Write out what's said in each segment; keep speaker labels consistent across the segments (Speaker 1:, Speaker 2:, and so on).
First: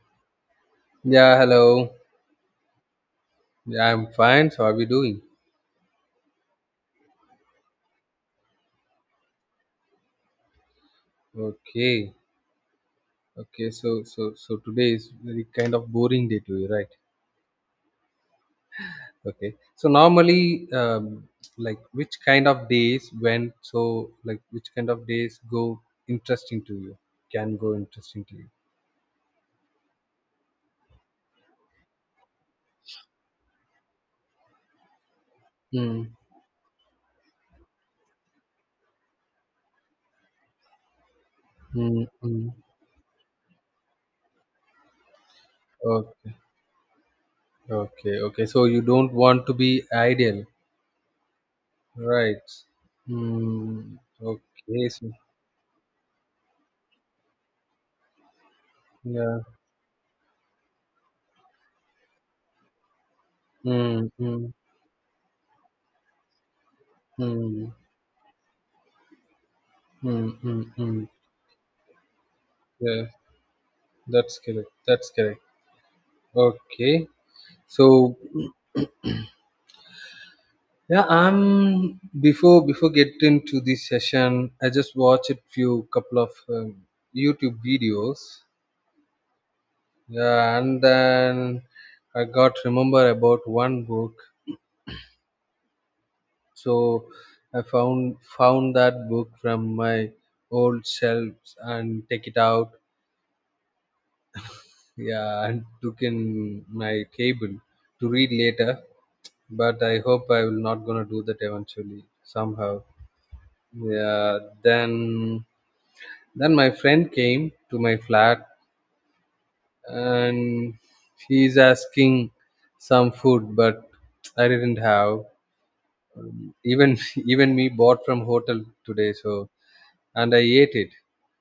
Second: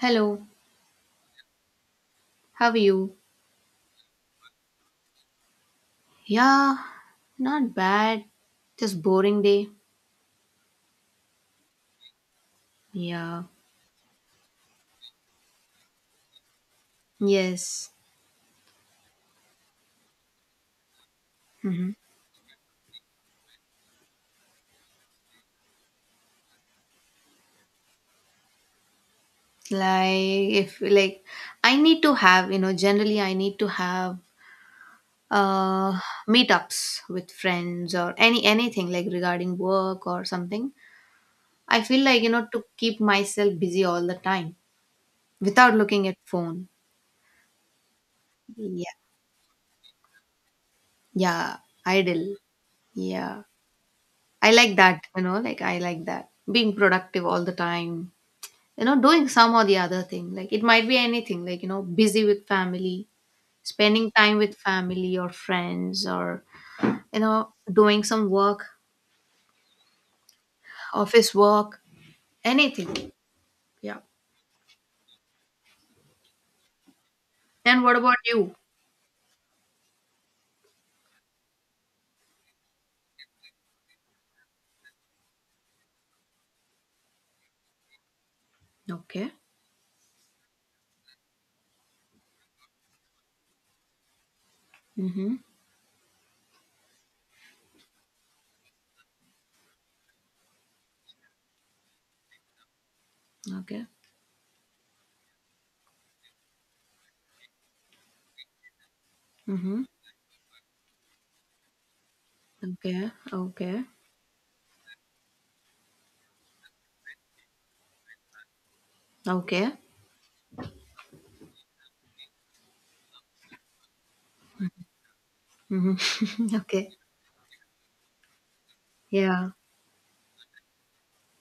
Speaker 1: Hello,
Speaker 2: Yeah, hello.
Speaker 1: how are you?
Speaker 2: Yeah, I'm fine. So, how are we doing?
Speaker 1: Yeah, not bad. Just boring day.
Speaker 2: Okay,
Speaker 1: Yeah.
Speaker 2: okay. So today is very kind of boring day to you, right?
Speaker 1: Yes.
Speaker 2: Okay. So normally, like
Speaker 1: Hmm.
Speaker 2: which kind of days when so like which kind of days go interesting to you? Can go interesting to you?
Speaker 1: Like if I need to have, you know, generally I need to have uh
Speaker 2: Hmm.
Speaker 1: meetups with friends or anything like regarding work or something. I
Speaker 2: Hmm.
Speaker 1: feel like, you know,
Speaker 2: Hmm.
Speaker 1: to keep myself busy all the time without looking at
Speaker 2: Okay,
Speaker 1: phone.
Speaker 2: okay. So you
Speaker 1: Yeah.
Speaker 2: don't want to be ideal,
Speaker 1: Yeah, idle.
Speaker 2: right?
Speaker 1: Yeah.
Speaker 2: Hmm.
Speaker 1: I like
Speaker 2: Okay.
Speaker 1: that,
Speaker 2: So,
Speaker 1: you know, like I like that. Being productive all the time. You know, doing
Speaker 2: yeah.
Speaker 1: some or the other thing, like it might be anything, like you know, busy with family, spending
Speaker 2: Hmm.
Speaker 1: time
Speaker 2: Hmm.
Speaker 1: with family or friends, or you know,
Speaker 2: Hmm.
Speaker 1: doing some work,
Speaker 2: Mm, mm, mm.
Speaker 1: office work,
Speaker 2: Yeah,
Speaker 1: anything. Yeah,
Speaker 2: that's correct. That's correct. Okay.
Speaker 1: and what about
Speaker 2: So
Speaker 1: you?
Speaker 2: yeah, I'm before getting to this session, I just watched a few couple of YouTube videos.
Speaker 1: Okay.
Speaker 2: Yeah, and then I got remember about one book.
Speaker 1: Mm-hmm.
Speaker 2: So I found that book from my old shelves and take it out.
Speaker 1: Okay.
Speaker 2: Yeah, and took in my cable to read later,
Speaker 1: Mm-hmm.
Speaker 2: but I hope I will not gonna do that eventually somehow.
Speaker 1: Okay, okay.
Speaker 2: Yeah. Then my friend came to my flat,
Speaker 1: Okay.
Speaker 2: and he's asking some food, but I didn't have.
Speaker 1: Mm-hmm. Okay.
Speaker 2: Even even me bought from hotel today,
Speaker 1: Yeah.
Speaker 2: so and I ate it.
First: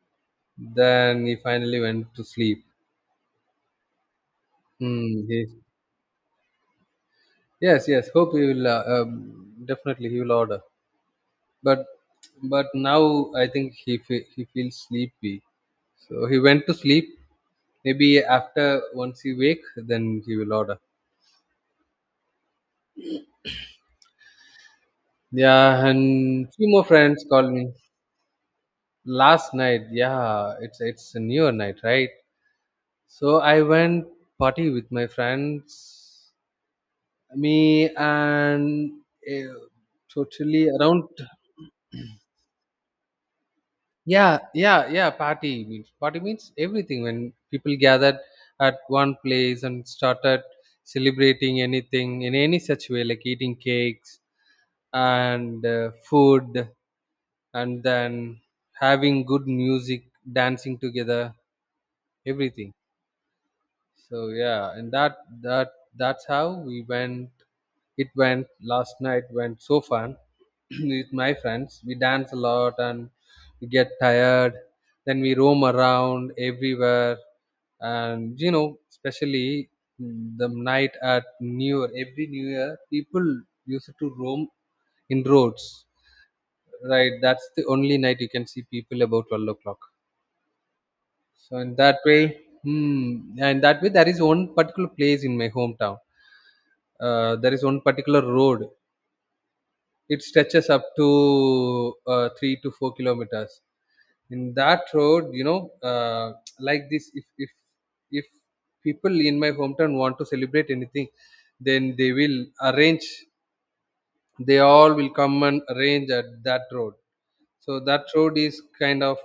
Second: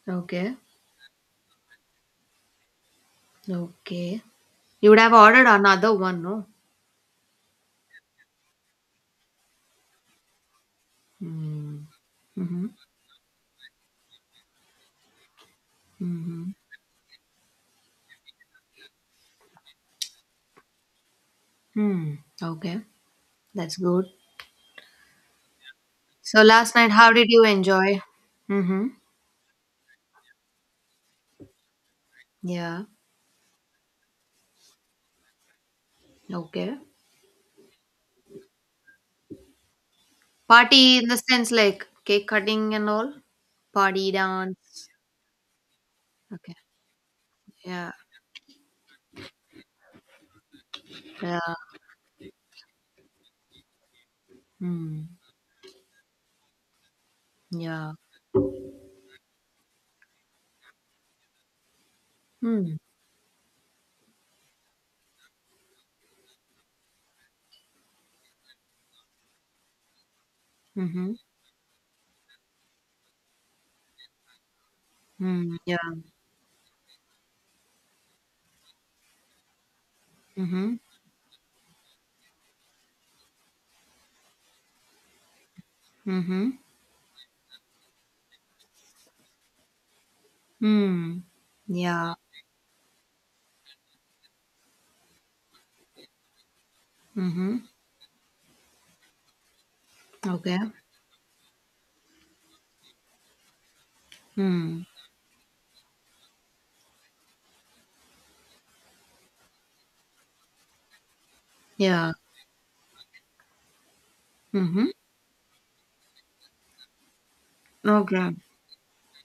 Speaker 1: Okay,
Speaker 2: Then he finally went to sleep.
Speaker 1: okay. You would have
Speaker 2: Hmm.
Speaker 1: ordered
Speaker 2: He,
Speaker 1: another one, no?
Speaker 2: yes, yes. Hope he will definitely he will order.
Speaker 1: Mm-hmm.
Speaker 2: But
Speaker 1: Mm-hmm.
Speaker 2: but now I think he feels sleepy, so he
Speaker 1: Mm-hmm.
Speaker 2: went to sleep. Maybe after once he wake, then he will order.
Speaker 1: Hmm. Okay, that's good.
Speaker 2: Yeah,
Speaker 1: So
Speaker 2: and few
Speaker 1: last
Speaker 2: more
Speaker 1: night, how did
Speaker 2: friends
Speaker 1: you
Speaker 2: called me
Speaker 1: enjoy? Mm-hmm.
Speaker 2: last night. Yeah, it's a newer night, right?
Speaker 1: Yeah.
Speaker 2: So I went party with my friends,
Speaker 1: Okay.
Speaker 2: me and uh, totally
Speaker 1: Party in
Speaker 2: around.
Speaker 1: the sense like cake cutting and all? Party
Speaker 2: Yeah, yeah,
Speaker 1: dance.
Speaker 2: yeah. Party means
Speaker 1: Okay.
Speaker 2: everything. When people
Speaker 1: Yeah.
Speaker 2: gathered at one place and started
Speaker 1: Yeah.
Speaker 2: celebrating anything in any such way, like eating cakes
Speaker 1: Mm.
Speaker 2: and food, and
Speaker 1: Yeah.
Speaker 2: then having good music, dancing together, everything.
Speaker 1: Mm.
Speaker 2: So yeah, and that that's how we went. It went last night. Went so fun with
Speaker 1: Mm-hmm.
Speaker 2: my friends. We dance a lot and we get tired. Then we
Speaker 1: Mm.
Speaker 2: roam
Speaker 1: Yeah.
Speaker 2: around everywhere, and you know, especially the
Speaker 1: Mm-hmm.
Speaker 2: night at New Year. Every New Year, people used to roam in roads.
Speaker 1: Mm-hmm.
Speaker 2: Right, that's the only night you can see people about 12 o'clock.
Speaker 1: Mm.
Speaker 2: So in that
Speaker 1: Yeah.
Speaker 2: way, and that way there is one particular place in my hometown. There
Speaker 1: Mm-hmm.
Speaker 2: is one particular road. It
Speaker 1: Okay.
Speaker 2: stretches up to 3 to 4 kilometers. In that
Speaker 1: Mm.
Speaker 2: road, you know, like this, if people in my hometown want to celebrate anything, then
Speaker 1: Yeah.
Speaker 2: they will arrange. They
Speaker 1: Mm-hmm.
Speaker 2: all will come and arrange at that road. So that
Speaker 1: Okay.
Speaker 2: road is kind of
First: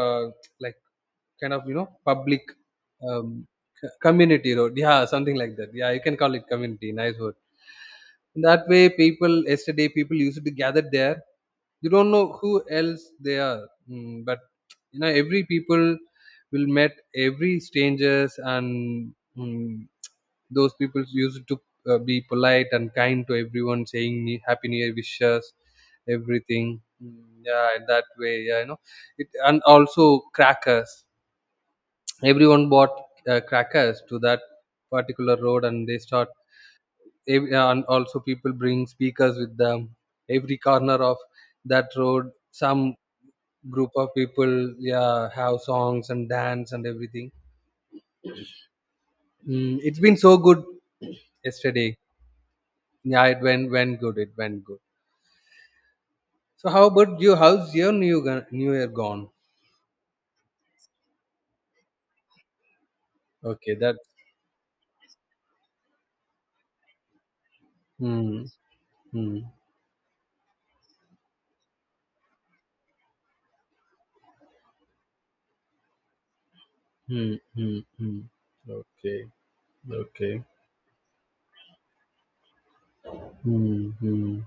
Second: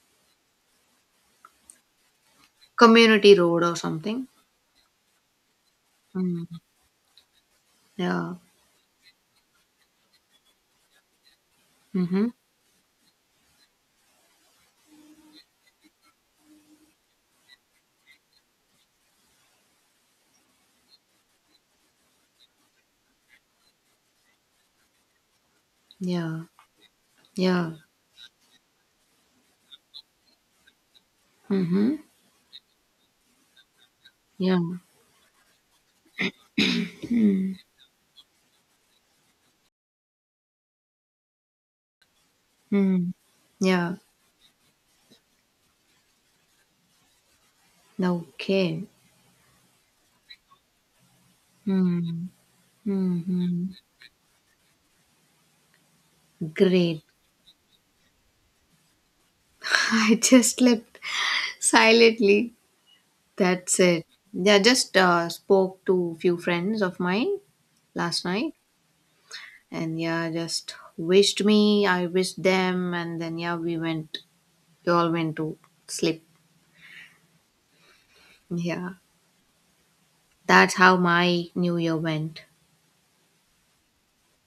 Speaker 2: uh, like kind of, you know, public
Speaker 1: Community
Speaker 2: um,
Speaker 1: road or something.
Speaker 2: community road. Yeah, something like that. Yeah, you can call it
Speaker 1: Mm.
Speaker 2: community. Nice word.
Speaker 1: Yeah.
Speaker 2: In that way, people, yesterday people used to gather there. You don't know
Speaker 1: Mm-hmm.
Speaker 2: who else they are, but you know every people will met every strangers and, mm, those people used to be polite and kind to everyone, saying happy new year wishes,
Speaker 1: Yeah.
Speaker 2: everything. Mm, yeah,
Speaker 1: Yeah.
Speaker 2: that way. Yeah, you know it. And also crackers,
Speaker 1: Mm-hmm.
Speaker 2: everyone bought crackers to that
Speaker 1: Yeah.
Speaker 2: particular road, and they start and also people bring speakers with them. Every corner of that road, some
Speaker 1: Mm.
Speaker 2: group
Speaker 1: Yeah.
Speaker 2: of people, yeah, have songs and dance and everything.
Speaker 1: No, okay.
Speaker 2: Mm, it's been so good yesterday.
Speaker 1: Mm.
Speaker 2: Yeah, it
Speaker 1: Hmm.
Speaker 2: went good. It went good. So how
Speaker 1: Great.
Speaker 2: about you? How's your new new year gone?
Speaker 1: I just slept silently.
Speaker 2: Okay,
Speaker 1: That's
Speaker 2: that.
Speaker 1: it. Yeah, just spoke to few friends of mine last
Speaker 2: Hmm.
Speaker 1: night,
Speaker 2: Hmm.
Speaker 1: and yeah, just wished me. I wished them, and then yeah, we went. We all went to sleep.
Speaker 2: Hmm. Hmm. Mm.
Speaker 1: Yeah,
Speaker 2: Okay, okay.
Speaker 1: that's how my New Year went.
Speaker 2: Hmm. Hmm.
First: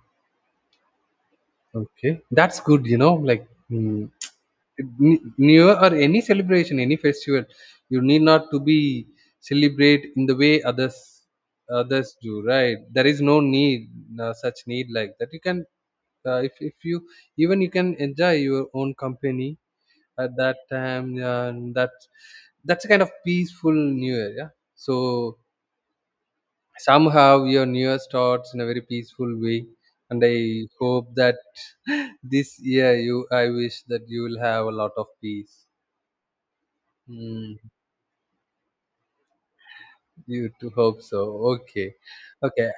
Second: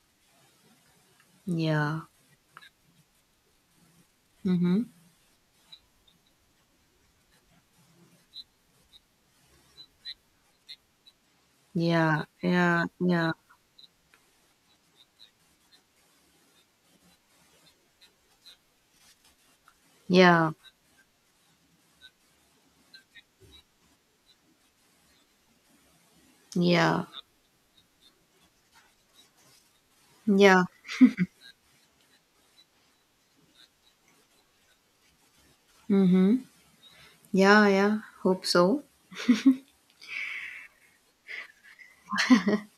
Speaker 1: Yeah.
Speaker 2: Okay, that's good. You know, like,
Speaker 1: Mm-hmm.
Speaker 2: New year or any celebration, any festival, you need not to be celebrate in the way others
Speaker 1: Yeah.
Speaker 2: do, right?
Speaker 1: Yeah.
Speaker 2: There is
Speaker 1: Yeah.
Speaker 2: no need. No such need like that. You can if you, even you can enjoy your own company at
Speaker 1: Yeah.
Speaker 2: that time. And that that's a kind of peaceful new year. Yeah, so
Speaker 1: Yeah.
Speaker 2: somehow your new year starts in a very peaceful way. And
Speaker 1: Yeah.
Speaker 2: I hope that this year you, I wish that you will have a lot of peace.
Speaker 1: Mm-hmm.
Speaker 2: Hmm.
Speaker 1: Yeah, yeah, hope so.
Speaker 2: You too, hope so. Okay. Okay.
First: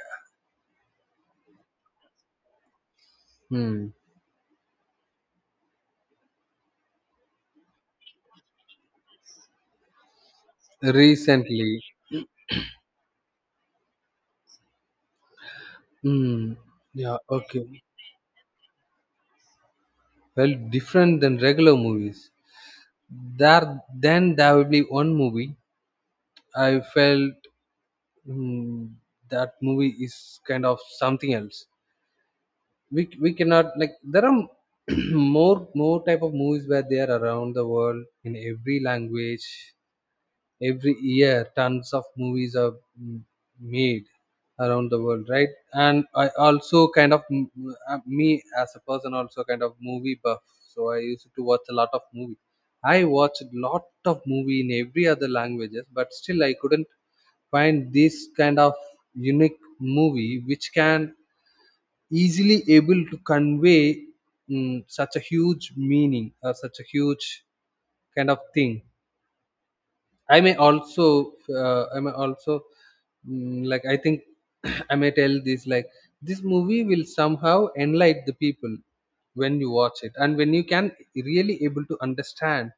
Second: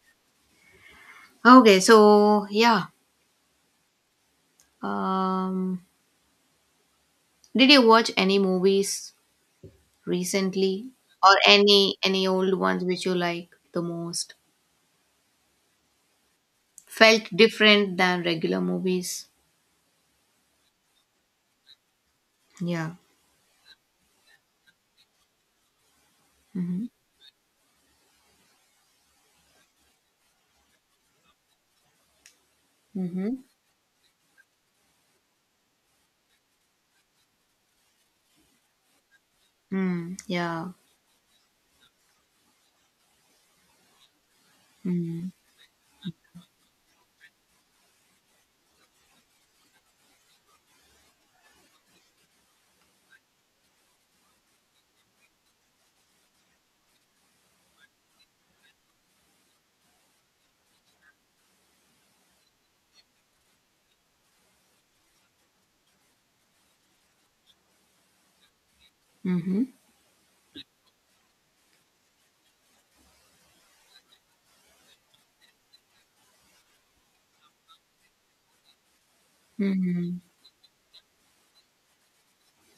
Speaker 1: Okay, so yeah.
Speaker 2: Hmm.
Speaker 1: Um did you watch any movies recently, or
Speaker 2: Recently.
Speaker 1: any old ones which you like the most?
Speaker 2: Hmm. Yeah.
Speaker 1: Felt
Speaker 2: Okay.
Speaker 1: different than regular movies?
Speaker 2: Well, different than regular movies.
Speaker 1: Yeah.
Speaker 2: There, then there will be one movie I
Speaker 1: Mhm.
Speaker 2: felt, hmm, that movie is kind of something else. We
Speaker 1: Mhm.
Speaker 2: cannot like there are more type of movies where they are around the world in every language.
Speaker 1: Mm, yeah.
Speaker 2: Every year tons of movies are, mm, made around the world,
Speaker 1: Mm.
Speaker 2: right? And I also kind of, me as a person also kind of movie buff. So I used to watch a lot of movie. I watched lot of movie in every other languages, but still I couldn't find this kind of unique movie which can easily able to convey, such a huge meaning or such a huge kind of thing.
Speaker 1: Mhm.
Speaker 2: I may also, like I think, I may tell this like this movie will somehow enlighten the people when you watch it,
Speaker 1: Mhm.
Speaker 2: and when you can really able to understand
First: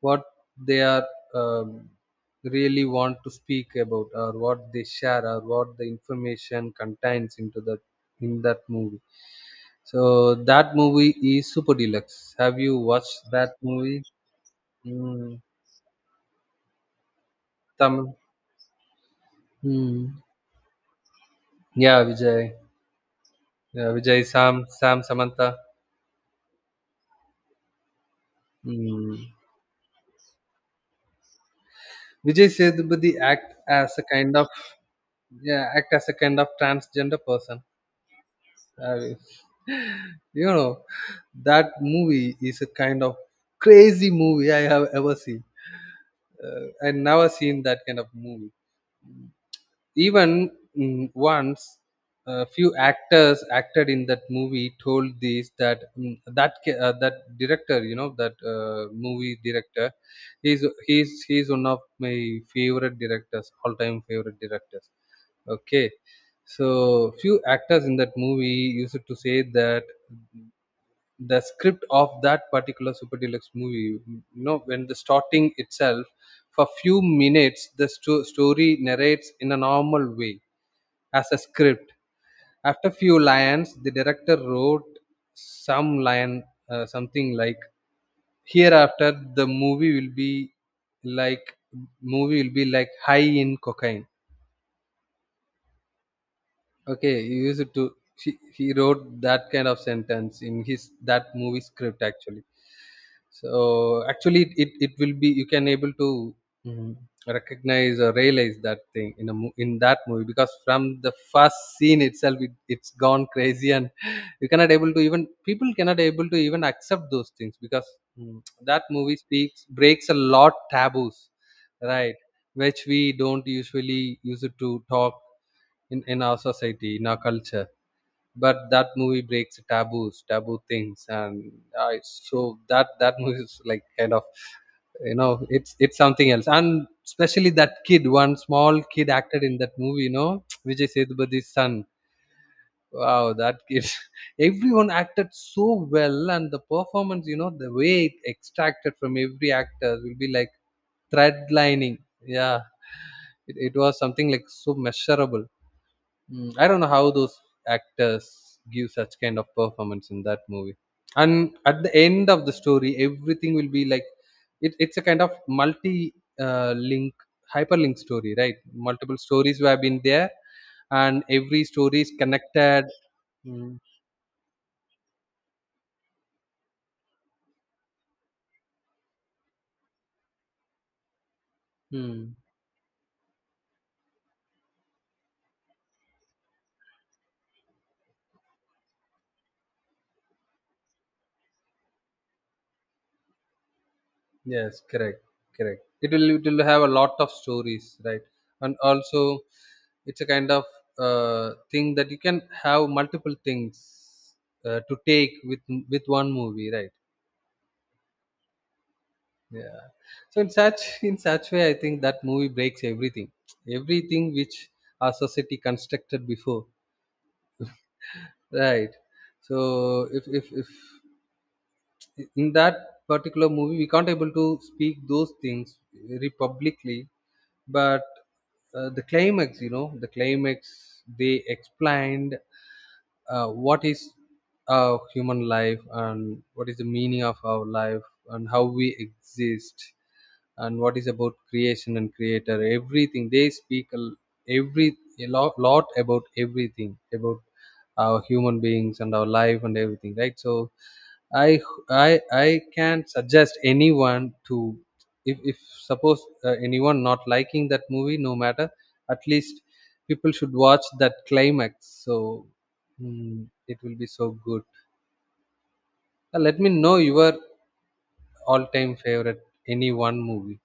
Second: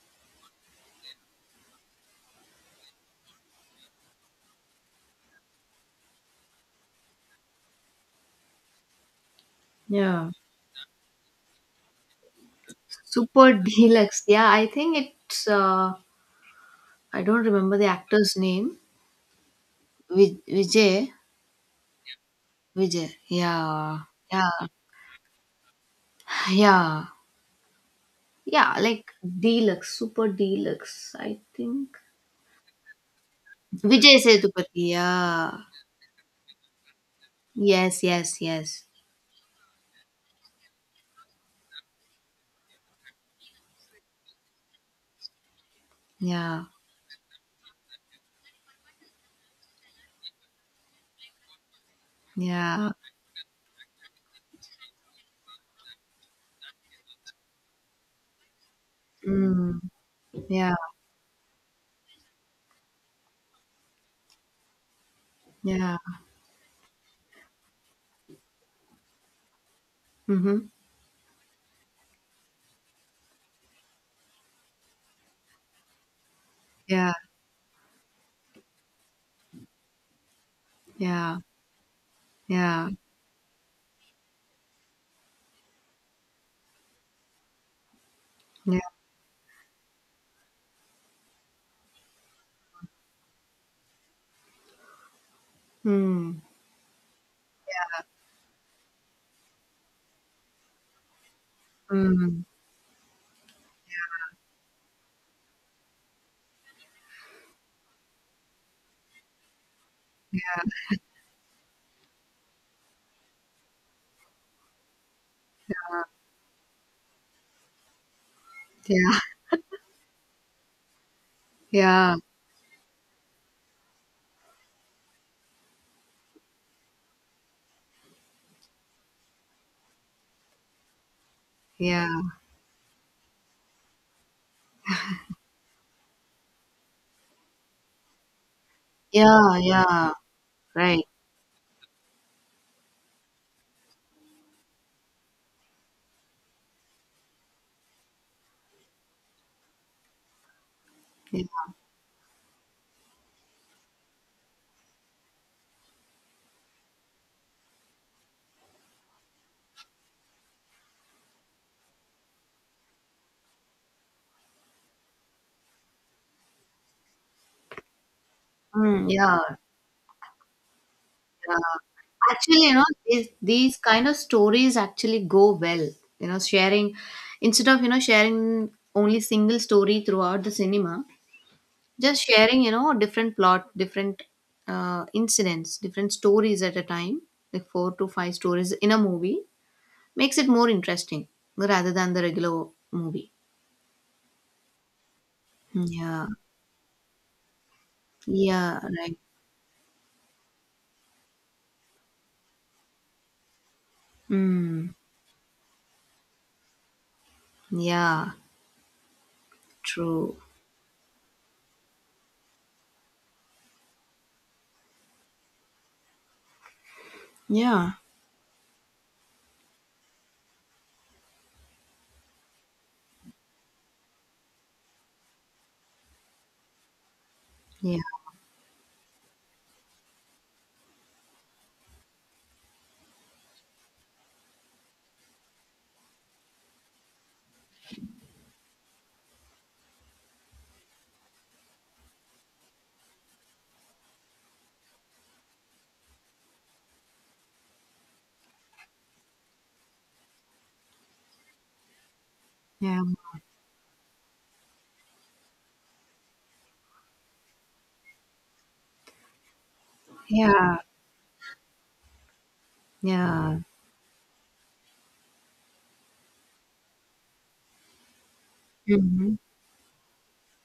Speaker 2: what they are, um, really want to speak about, or what they share, or what the information contains into that in that movie.
Speaker 1: Yeah.
Speaker 2: So that movie is Super Deluxe. Have you watched
Speaker 1: Super
Speaker 2: that movie?
Speaker 1: Deluxe. Yeah, I think
Speaker 2: Mm,
Speaker 1: it's I don't remember the
Speaker 2: Tamil.
Speaker 1: actor's name.
Speaker 2: Hmm.
Speaker 1: Vijay.
Speaker 2: Yeah, Vijay.
Speaker 1: Vijay.
Speaker 2: Yeah,
Speaker 1: Yeah.
Speaker 2: Vijay,
Speaker 1: Yeah.
Speaker 2: Sam, Sam, Samantha.
Speaker 1: Yeah. Yeah, like
Speaker 2: Mm.
Speaker 1: deluxe, super deluxe, I think.
Speaker 2: Vijay Sethupathi act as a
Speaker 1: Vijay
Speaker 2: kind of,
Speaker 1: Sethupathi, yeah.
Speaker 2: yeah, act as a kind of transgender person.
Speaker 1: Yes, yes, yes.
Speaker 2: Uh, you know, that movie is a kind of crazy movie I have ever seen.
Speaker 1: Yeah,
Speaker 2: I never seen that kind of movie. Even, once a few
Speaker 1: yeah.
Speaker 2: actors acted in that movie told this that, that director, you know, that movie
Speaker 1: Mm,
Speaker 2: director, he's
Speaker 1: yeah,
Speaker 2: he's he's one of my favorite directors, all time favorite directors. Okay.
Speaker 1: yeah.
Speaker 2: So few actors in that movie used to say that
Speaker 1: Mm-hmm.
Speaker 2: the script of that particular Super Deluxe movie, you know, when the starting itself for few
Speaker 1: Yeah,
Speaker 2: minutes, the story narrates in a normal way as
Speaker 1: yeah,
Speaker 2: a script.
Speaker 1: yeah,
Speaker 2: After few lines, the director wrote some line, something like
Speaker 1: yeah.
Speaker 2: hereafter the movie will be like movie will be like high in cocaine.
Speaker 1: Mm,
Speaker 2: Okay, he used it to. He wrote that kind of sentence in his that movie script actually.
Speaker 1: mm,
Speaker 2: So actually, it will be you can able to, mm, recognize or realize that thing in a in that movie, because
Speaker 1: yeah,
Speaker 2: from the first scene itself, it's gone crazy and you cannot able to even people cannot able to even accept those things because, that movie speaks breaks a lot taboos, right?
Speaker 1: yeah,
Speaker 2: Which we don't usually use it to talk in our society, in our culture, but that movie breaks taboos taboo things and
Speaker 1: yeah,
Speaker 2: it's- so that that movie is like kind of, you know, it's something else. And especially that kid, one small kid acted in
Speaker 1: yeah,
Speaker 2: that movie,
Speaker 1: yeah.
Speaker 2: you know, Vijay
Speaker 1: Right.
Speaker 2: Sethupathiy's son. Wow, that kid. Everyone acted so well, and the performance, you know, the way it extracted from every actor will be like thread
Speaker 1: Yeah.
Speaker 2: lining. Yeah, it was something like so measurable. Mm, I don't know how those actors give such kind of performance in that movie. And at the end of the story, everything will be like, it's a kind of multi, link, hyperlink story, right?
Speaker 1: Mm,
Speaker 2: Multiple
Speaker 1: yeah.
Speaker 2: stories have been there, and
Speaker 1: Yeah.
Speaker 2: every story is
Speaker 1: Actually, you know,
Speaker 2: connected.
Speaker 1: these
Speaker 2: Mm,
Speaker 1: kind of stories actually go well. You know, sharing instead of you know sharing only single story throughout the cinema, just
Speaker 2: mm.
Speaker 1: sharing you know different plot, different incidents, different stories at a time, like four to five stories in a movie, makes it more interesting rather than the regular movie.
Speaker 2: Yes, correct, correct.
Speaker 1: Mm. Yeah,
Speaker 2: It will have a lot of stories, right? And
Speaker 1: yeah, right.
Speaker 2: also, it's a kind of thing that you can have multiple things
Speaker 1: Mm.
Speaker 2: to take with one movie, right?
Speaker 1: Yeah,
Speaker 2: Yeah.
Speaker 1: true.
Speaker 2: So in such in such way, I think that movie breaks everything, everything which our society constructed before,
Speaker 1: Yeah.
Speaker 2: right? So if in that particular movie we can't able to speak those things very publicly,
Speaker 1: Yeah,
Speaker 2: but the climax, you know, the climax they explained what is a human life and what is the meaning of our life and how we exist and what is about creation and creator. Everything they speak every a lot, lot about everything about our human beings and our life and everything, right? So i I
Speaker 1: yeah,
Speaker 2: can suggest anyone to, if suppose anyone not liking that movie, no matter, at least people should
Speaker 1: yeah,
Speaker 2: watch that climax. So hmm,
Speaker 1: yeah.
Speaker 2: it will be so good. Let me know your all-time
Speaker 1: Mhm.
Speaker 2: favorite any one movie.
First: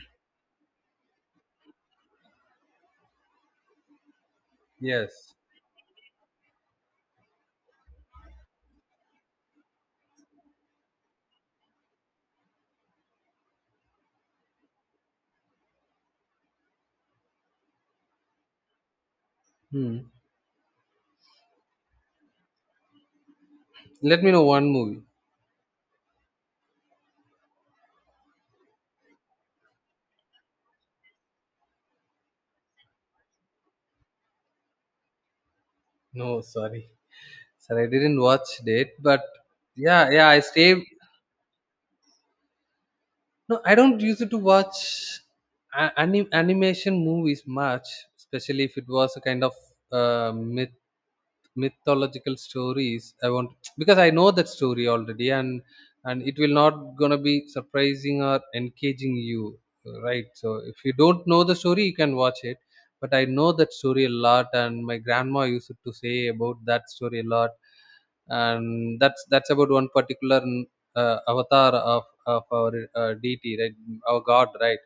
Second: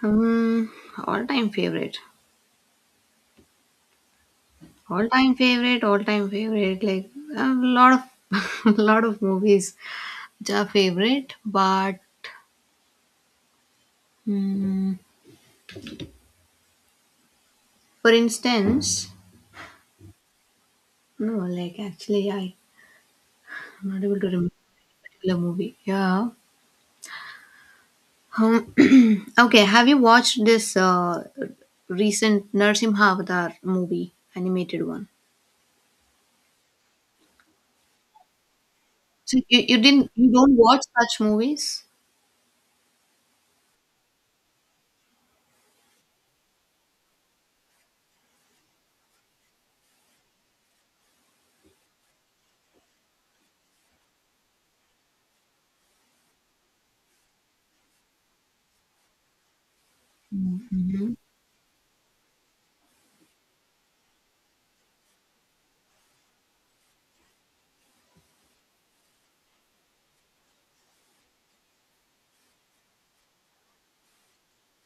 Speaker 1: Hmm, all-time favorite. All-time
Speaker 2: Yes.
Speaker 1: favorite, all-time favorite. Like a lot of lot of movies which are favorite, but mm, for instance,
Speaker 2: Hmm.
Speaker 1: no, like actually I'm not able
Speaker 2: Let
Speaker 1: to
Speaker 2: me know
Speaker 1: remember
Speaker 2: one
Speaker 1: a
Speaker 2: movie.
Speaker 1: particular movie. Yeah. Um, okay, have you watched this recent Narsimha Avatar movie, animated one?
Speaker 2: No, sorry. Sir, I didn't watch it, but
Speaker 1: So you
Speaker 2: yeah,
Speaker 1: didn't
Speaker 2: yeah,
Speaker 1: you
Speaker 2: I
Speaker 1: don't watch
Speaker 2: stay.
Speaker 1: such movies?
Speaker 2: No, I don't use it to watch animation movies much, especially if it was a kind of uh, myth mythological stories I want, because I know that story already, and it will not gonna be surprising or engaging you, right? So if you
Speaker 1: Mm-hmm.
Speaker 2: don't know the story, you can watch it, but I know that story a lot, and my grandma used to say about that story a lot. And that's about one particular avatar of our deity, right? Our god, right?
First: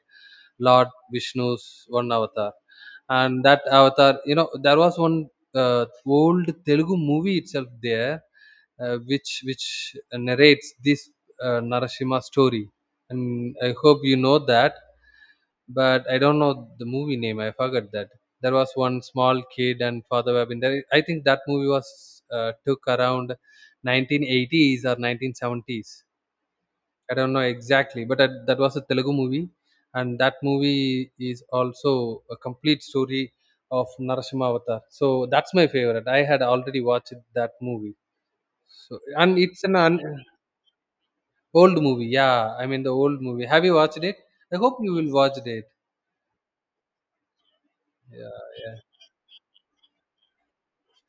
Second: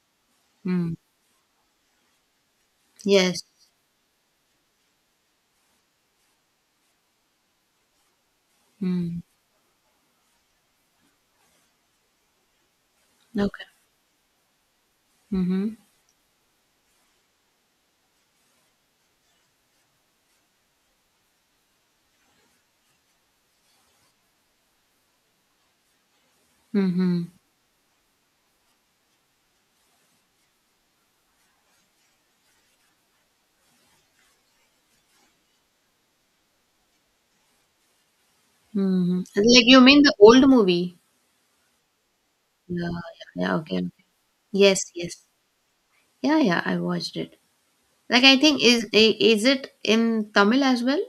Speaker 2: Lord
Speaker 1: Mm.
Speaker 2: Vishnu's one avatar.
Speaker 1: Yes.
Speaker 2: And that avatar, you know, there was one uh, old Telugu movie itself there,
Speaker 1: Mm.
Speaker 2: which narrates this Narashima story, and
Speaker 1: Okay.
Speaker 2: I hope you know that.
Speaker 1: Mhm.
Speaker 2: But I don't know the movie name. I forgot that. There was one small kid and Father Babin. There, I think that movie was took around 1980s or 1970s. I
Speaker 1: Mhm.
Speaker 2: don't know exactly, but that was a Telugu movie, and that movie is also a complete story of Narasimha Avatar. So that's my favorite. I had already watched that movie. So
Speaker 1: Mhm.
Speaker 2: and
Speaker 1: Like,
Speaker 2: it's an,
Speaker 1: you
Speaker 2: an
Speaker 1: mean the old movie?
Speaker 2: old movie. Yeah, I mean
Speaker 1: Yeah,
Speaker 2: the old
Speaker 1: yeah,
Speaker 2: movie.
Speaker 1: yeah.
Speaker 2: Have you
Speaker 1: Okay, okay.
Speaker 2: watched it? I hope
Speaker 1: Yes,
Speaker 2: you will
Speaker 1: yes.
Speaker 2: watch it.
Speaker 1: Yeah, yeah, I watched it. Like,
Speaker 2: Yeah,
Speaker 1: I think
Speaker 2: yeah.
Speaker 1: is it in Tamil as well?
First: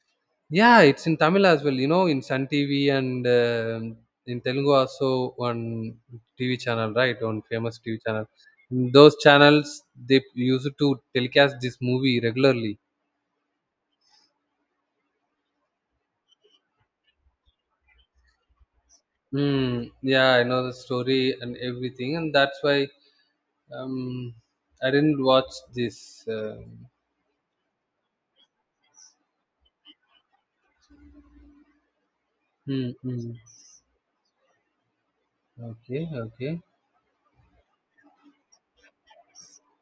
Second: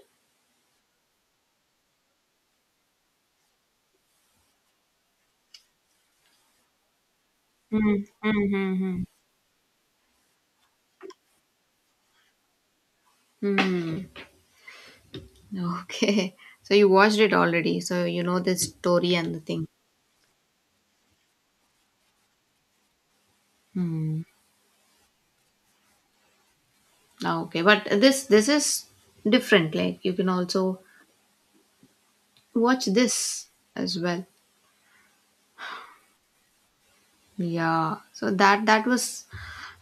Speaker 2: Yeah, it's in Tamil as well. You know, in Sun TV, and in Telugu also one TV channel, right? One famous TV
Speaker 1: Mm.
Speaker 2: channel. In
Speaker 1: Mm-hmm.
Speaker 2: those channels they used to telecast this movie regularly.
Speaker 1: Mm. Okay. So you watched it already, so you know the story and the thing.
Speaker 2: Mm, yeah, I know the story and everything, and that's why
Speaker 1: Hmm.
Speaker 2: um, I didn't watch this.
Speaker 1: Ah, okay, but this is different. Like you can also watch
Speaker 2: Mm, mm.
Speaker 1: this as well.
Speaker 2: Okay, okay.
Speaker 1: Yeah. So that that was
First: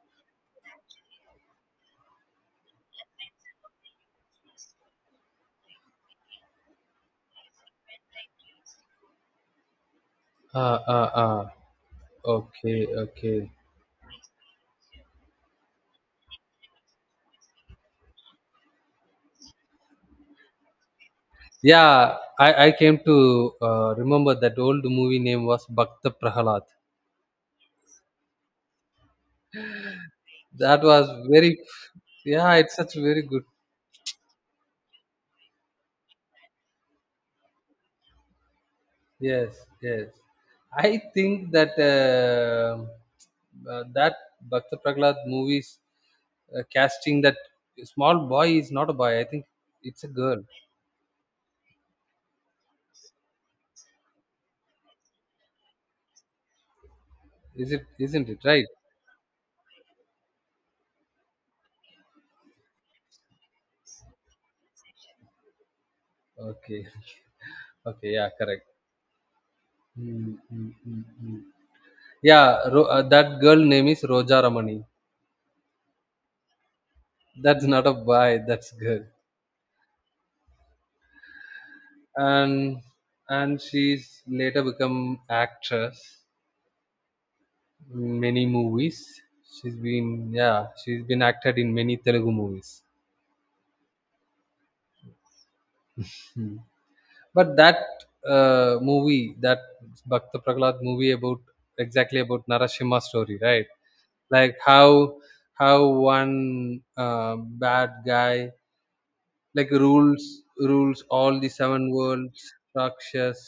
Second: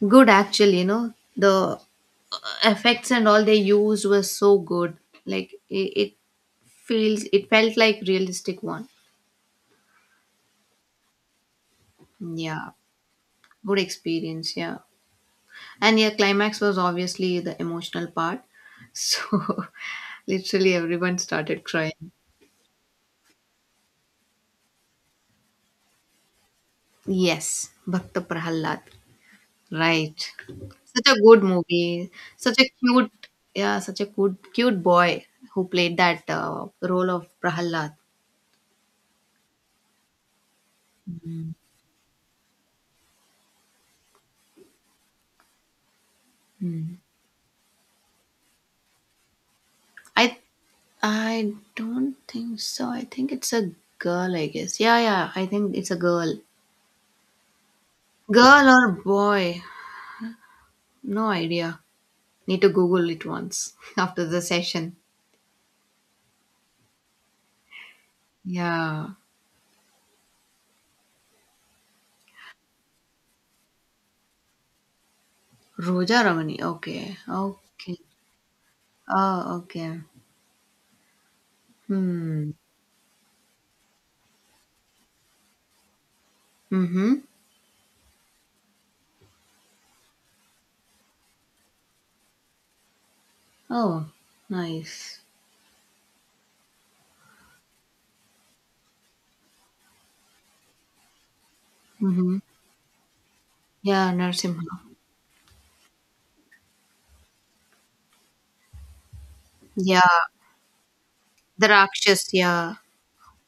Speaker 1: good, actually, you know, the effects and all they used were so good. Like it felt like realistic one.
Speaker 2: Ah, ah, ah.
Speaker 1: Yeah,
Speaker 2: Okay, okay.
Speaker 1: good experience. Yeah, and yeah, climax was obviously the emotional part. So literally everyone started crying.
Speaker 2: Yeah, I came to remember that old movie name was Bhakta Prahalad.
Speaker 1: Yes, Bhakta Prahalad. Right.
Speaker 2: That
Speaker 1: Such
Speaker 2: was
Speaker 1: a good
Speaker 2: very,
Speaker 1: movie.
Speaker 2: yeah,
Speaker 1: Such a
Speaker 2: it's such
Speaker 1: cute,
Speaker 2: very good.
Speaker 1: yeah, such a good cute boy who played that role of Prahalad.
Speaker 2: Yes, yes. I think that that Bhakta Prahalad movies
Speaker 1: Hmm.
Speaker 2: casting that small boy is not a boy. I think it's a
Speaker 1: I
Speaker 2: girl.
Speaker 1: I don't think so. I think it's a girl, I guess. Yeah, yeah, I think it's a girl.
Speaker 2: Is it? Isn't it right?
Speaker 1: Girl or boy? No idea. Need to Google it once after the session.
Speaker 2: Okay. Okay. Yeah. Correct.
Speaker 1: Yeah.
Speaker 2: Mm, mm, mm, mm. Yeah. That girl name is Roja Ramani.
Speaker 1: Roja Ramani. Okay.
Speaker 2: That's not a
Speaker 1: Okay.
Speaker 2: boy. That's girl.
Speaker 1: Oh, okay. Hmm.
Speaker 2: And she's later become actress
Speaker 1: Mm-hmm.
Speaker 2: in many movies. She's been, yeah, she's been acted in many Telugu movies.
Speaker 1: Oh, nice.
Speaker 2: But that movie, that Bhakta Prahlad movie about exactly
Speaker 1: Mm-hmm.
Speaker 2: about Narasimha story, right?
Speaker 1: Yeah,
Speaker 2: Like
Speaker 1: Narsimha.
Speaker 2: how one bad guy like
Speaker 1: Yeah.
Speaker 2: rules all the
Speaker 1: The
Speaker 2: seven
Speaker 1: Rakshas,
Speaker 2: worlds
Speaker 1: yeah.
Speaker 2: rakshas.